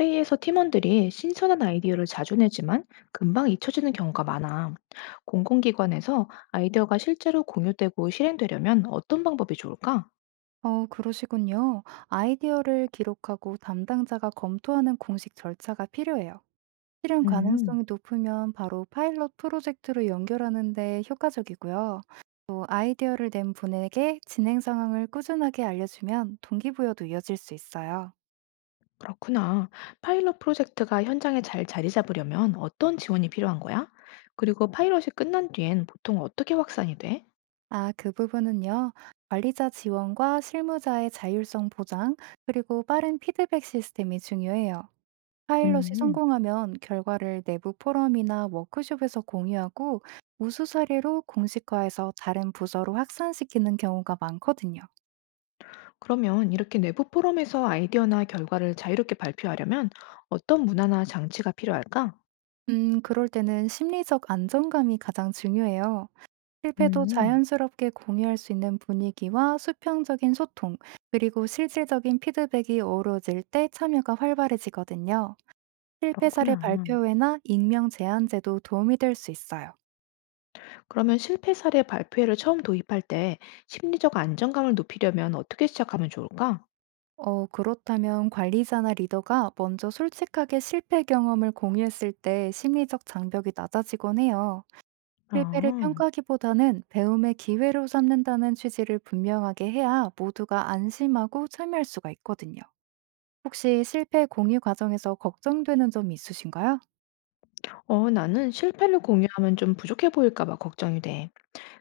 회의에서 팀원들이 신선한 아이디어를 자주 내지만 금방 잊혀지는 경우가 많아. 공공기관에서 아이디어가 실제로 공유되고 실행되려면 어떤 방법이 좋을까? 그러시군요. 아이디어를 기록하고 담당자가 검토하는 공식 절차가 필요해요. 실현 음, 가능성이 높으면 바로 파일럿 프로젝트로 연결하는데 효과적이고요. 또 아이디어를 낸 분에게 진행 상황을 꾸준하게 알려주면 동기부여도 이어질 수 있어요. 그렇구나. 파일럿 프로젝트가 현장에 잘 자리 잡으려면 어떤 지원이 필요한 거야? 그리고 파일럿이 끝난 뒤엔 보통 어떻게 확산이 돼? 아, 그 부분은요. 관리자 지원과 실무자의 자율성 보장, 그리고 빠른 피드백 시스템이 중요해요. 파일럿이 음. 성공하면 결과를 내부 포럼이나 워크숍에서 공유하고 우수 사례로 공식화해서 다른 부서로 확산시키는 경우가 많거든요. 그러면 이렇게 내부 포럼에서 아이디어나 결과를 자유롭게 발표하려면 어떤 문화나 장치가 필요할까? 그럴 때는 심리적 안정감이 가장 중요해요. 실패도 음. 자연스럽게 공유할 수 있는 분위기와 수평적인 소통, 그리고 실질적인 피드백이 어우러질 때 참여가 활발해지거든요. 실패 사례 그렇구나. 발표회나 익명 제한제도 도움이 될 수 있어요. 그러면 실패 사례 발표회를 처음 도입할 때 심리적 안정감을 높이려면 어떻게 시작하면 좋을까? 그렇다면 관리자나 리더가 먼저 솔직하게 실패 경험을 공유했을 때 심리적 장벽이 낮아지곤 해요. 실패를 아, 평가하기보다는 배움의 기회로 삼는다는 취지를 분명하게 해야 모두가 안심하고 참여할 수가 있거든요. 혹시 실패 공유 과정에서 걱정되는 점이 있으신가요? 어, 나는 실패를 공유하면 좀 부족해 보일까 봐 걱정이 돼.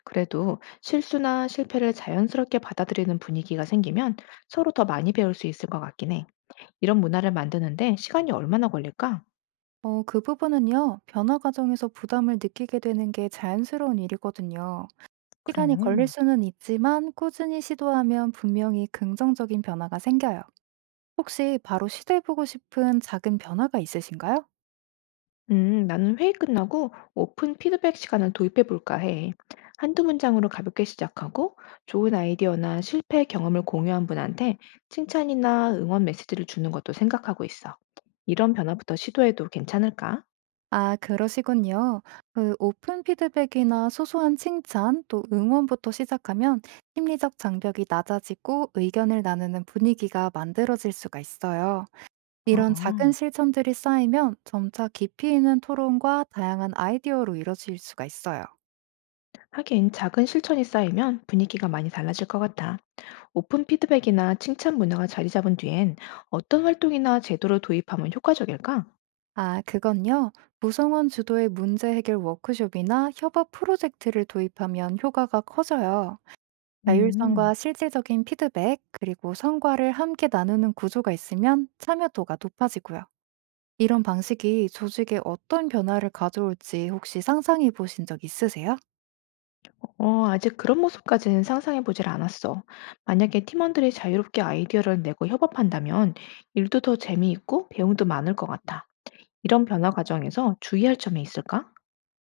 그래도 실수나 실패를 자연스럽게 받아들이는 분위기가 생기면 서로 더 많이 배울 수 있을 것 같긴 해. 이런 문화를 만드는데 시간이 얼마나 걸릴까? 그 부분은요, 변화 과정에서 부담을 느끼게 되는 게 자연스러운 일이거든요. 그래. 시간이 걸릴 수는 있지만 꾸준히 시도하면 분명히 긍정적인 변화가 생겨요. 혹시 바로 시도해보고 싶은 작은 변화가 있으신가요? 나는 회의 끝나고 오픈 피드백 시간을 도입해 볼까 해. 한두 문장으로 가볍게 시작하고 좋은 아이디어나 실패 경험을 공유한 분한테 칭찬이나 응원 메시지를 주는 것도 생각하고 있어. 이런 변화부터 시도해도 괜찮을까? 아, 그러시군요. 그 오픈 피드백이나 소소한 칭찬, 또 응원부터 시작하면 심리적 장벽이 낮아지고 의견을 나누는 분위기가 만들어질 수가 있어요. 이런 작은 어. 실천들이 쌓이면 점차 깊이 있는 토론과 다양한 아이디어로 이뤄질 수가 있어요. 하긴 작은 실천이 쌓이면 분위기가 많이 달라질 것 같아. 오픈 피드백이나 칭찬 문화가 자리 잡은 뒤엔 어떤 활동이나 제도를 도입하면 효과적일까? 아, 그건요. 구성원 주도의 문제 해결 워크숍이나 협업 프로젝트를 도입하면 효과가 커져요. 음. 자율성과 실질적인 피드백, 그리고 성과를 함께 나누는 구조가 있으면 참여도가 높아지고요. 이런 방식이 조직에 어떤 변화를 가져올지 혹시 상상해 보신 적 있으세요? 어, 아직 그런 모습까지는 상상해 보질 않았어. 만약에 팀원들이 자유롭게 아이디어를 내고 협업한다면 일도 더 재미있고 배움도 많을 것 같아. 이런 변화 과정에서 주의할 점이 있을까?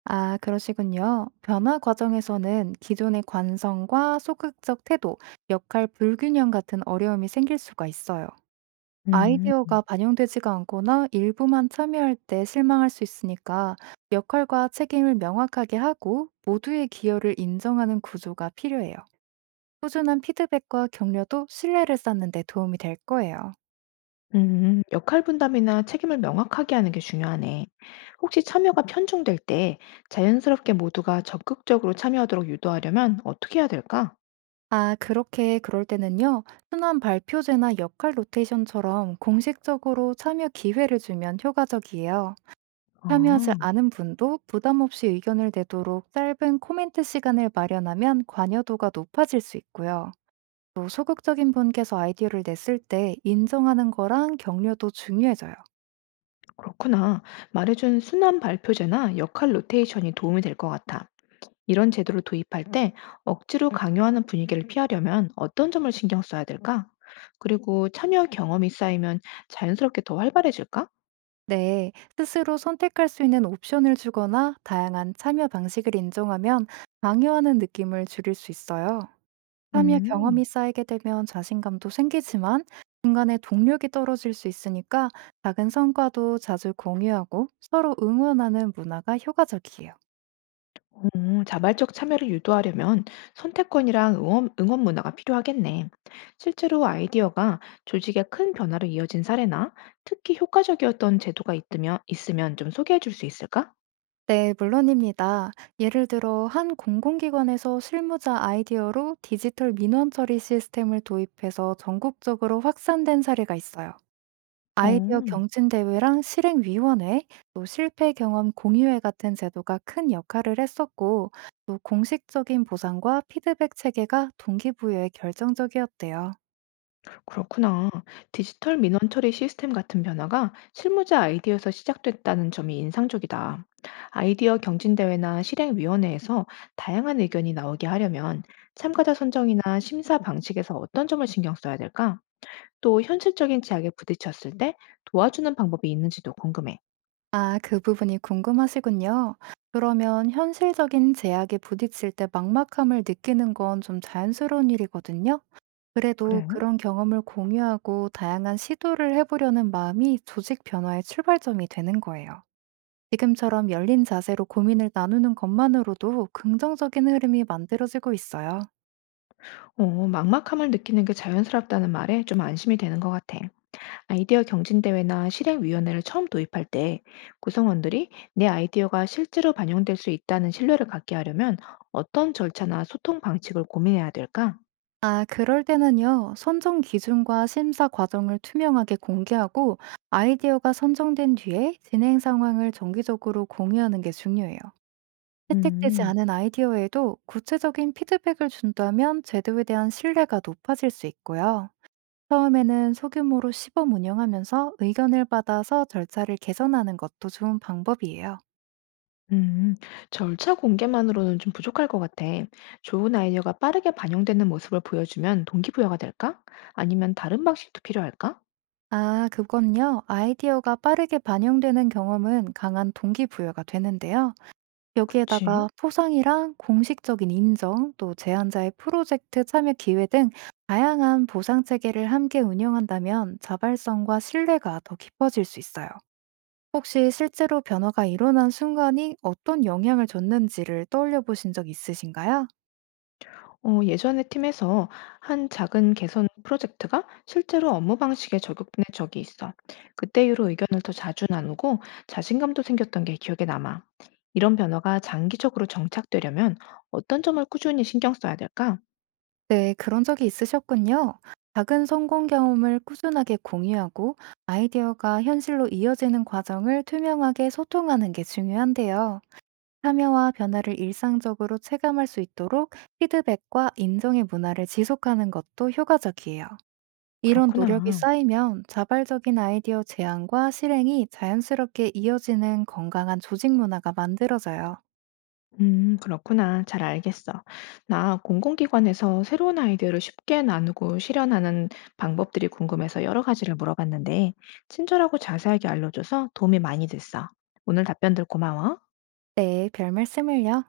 아, 그러시군요. 변화 과정에서는 기존의 관성과 소극적 태도, 역할 불균형 같은 어려움이 생길 수가 있어요. 음, 아이디어가 반영되지가 않거나 일부만 참여할 때 실망할 수 있으니까 역할과 책임을 명확하게 하고 모두의 기여를 인정하는 구조가 필요해요. 꾸준한 피드백과 격려도 신뢰를 쌓는 데 도움이 될 거예요. 음, 역할 분담이나 책임을 명확하게 하는 게 중요하네. 혹시 참여가 편중될 때 자연스럽게 모두가 적극적으로 참여하도록 유도하려면 어떻게 해야 될까? 아, 그렇게 그럴 때는요. 순환 발표제나 역할 로테이션처럼 공식적으로 참여 기회를 주면 효과적이에요. 참여하지 아, 않은 분도 부담 없이 의견을 내도록 짧은 코멘트 시간을 마련하면 관여도가 높아질 수 있고요. 또 소극적인 분께서 아이디어를 냈을 때 인정하는 거랑 격려도 중요해져요. 그렇구나. 말해준 순환 발표제나 역할 로테이션이 도움이 될 것 같아. 이런 제도를 도입할 때 억지로 강요하는 분위기를 피하려면 어떤 점을 신경 써야 될까? 그리고 참여 경험이 쌓이면 자연스럽게 더 활발해질까? 네, 스스로 선택할 수 있는 옵션을 주거나 다양한 참여 방식을 인정하면 강요하는 느낌을 줄일 수 있어요. 참여 경험이 음, 쌓이게 되면 자신감도 생기지만 중간에 동력이 떨어질 수 있으니까 작은 성과도 자주 공유하고 서로 응원하는 문화가 효과적이에요. 음, 자발적 참여를 유도하려면 선택권이랑 응원 문화가 필요하겠네. 실제로 아이디어가 조직의 큰 변화로 이어진 사례나 특히 효과적이었던 제도가 있으면 좀 소개해 줄 수 있을까? 네, 물론입니다. 예를 들어, 한 공공기관에서 실무자 아이디어로 디지털 민원 처리 시스템을 도입해서 전국적으로 확산된 사례가 있어요. 어. 아이디어 경진대회랑 실행위원회, 또 실패 경험 공유회 같은 제도가 큰 역할을 했었고, 또 공식적인 보상과 피드백 체계가 동기부여에 결정적이었대요. 그렇구나. 디지털 민원 처리 시스템 같은 변화가 실무자 아이디어에서 시작됐다는 점이 인상적이다. 아이디어 경진대회나 실행위원회에서 다양한 의견이 나오게 하려면 참가자 선정이나 심사 방식에서 어떤 점을 신경 써야 될까? 또 현실적인 제약에 부딪혔을 때 도와주는 방법이 있는지도 궁금해. 아, 그 부분이 궁금하시군요. 그러면 현실적인 제약에 부딪힐 때 막막함을 느끼는 건 좀 자연스러운 일이거든요. 그래도 그래요? 그런 경험을 공유하고 다양한 시도를 해보려는 마음이 조직 변화의 출발점이 되는 거예요. 지금처럼 열린 자세로 고민을 나누는 것만으로도 긍정적인 흐름이 만들어지고 있어요. 어, 막막함을 느끼는 게 자연스럽다는 말에 좀 안심이 되는 것 같아. 아이디어 경진대회나 실행위원회를 처음 도입할 때 구성원들이 내 아이디어가 실제로 반영될 수 있다는 신뢰를 갖게 하려면 어떤 절차나 소통 방식을 고민해야 될까? 아, 그럴 때는요, 선정 기준과 심사 과정을 투명하게 공개하고 아이디어가 선정된 뒤에 진행 상황을 정기적으로 공유하는 게 중요해요. 채택되지 음, 않은 아이디어에도 구체적인 피드백을 준다면 제도에 대한 신뢰가 높아질 수 있고요. 처음에는 소규모로 시범 운영하면서 의견을 받아서 절차를 개선하는 것도 좋은 방법이에요. 음, 절차 공개만으로는 좀 부족할 것 같아. 좋은 아이디어가 빠르게 반영되는 모습을 보여주면 동기부여가 될까? 아니면 다른 방식도 필요할까? 아, 그건요. 아이디어가 빠르게 반영되는 경험은 강한 동기부여가 되는데요. 여기에다가 그치. 포상이랑 공식적인 인정, 또 제안자의 프로젝트 참여 기회 등 다양한 보상 체계를 함께 운영한다면 자발성과 신뢰가 더 깊어질 수 있어요. 혹시 실제로 변화가 일어난 순간이 어떤 영향을 줬는지를 떠올려 보신 적 있으신가요? 어, 예전에 팀에서 한 작은 개선 프로젝트가 실제로 업무 방식에 적용된 적이 있어. 그때 이후로 의견을 더 자주 나누고 자신감도 생겼던 게 기억에 남아. 이런 변화가 장기적으로 정착되려면 어떤 점을 꾸준히 신경 써야 될까? 네, 그런 적이 있으셨군요. 작은 성공 경험을 꾸준하게 공유하고 아이디어가 현실로 이어지는 과정을 투명하게 소통하는 게 중요한데요. 참여와 변화를 일상적으로 체감할 수 있도록 피드백과 인정의 문화를 지속하는 것도 효과적이에요. 이런 노력이 그렇구나. 쌓이면 자발적인 아이디어 제안과 실행이 자연스럽게 이어지는 건강한 조직 문화가 만들어져요. 그렇구나. 잘 알겠어. 나 공공기관에서 새로운 아이디어를 쉽게 나누고 실현하는 방법들이 궁금해서 여러 가지를 물어봤는데, 친절하고 자세하게 알려줘서 도움이 많이 됐어. 오늘 답변들 고마워. 네, 별 말씀을요.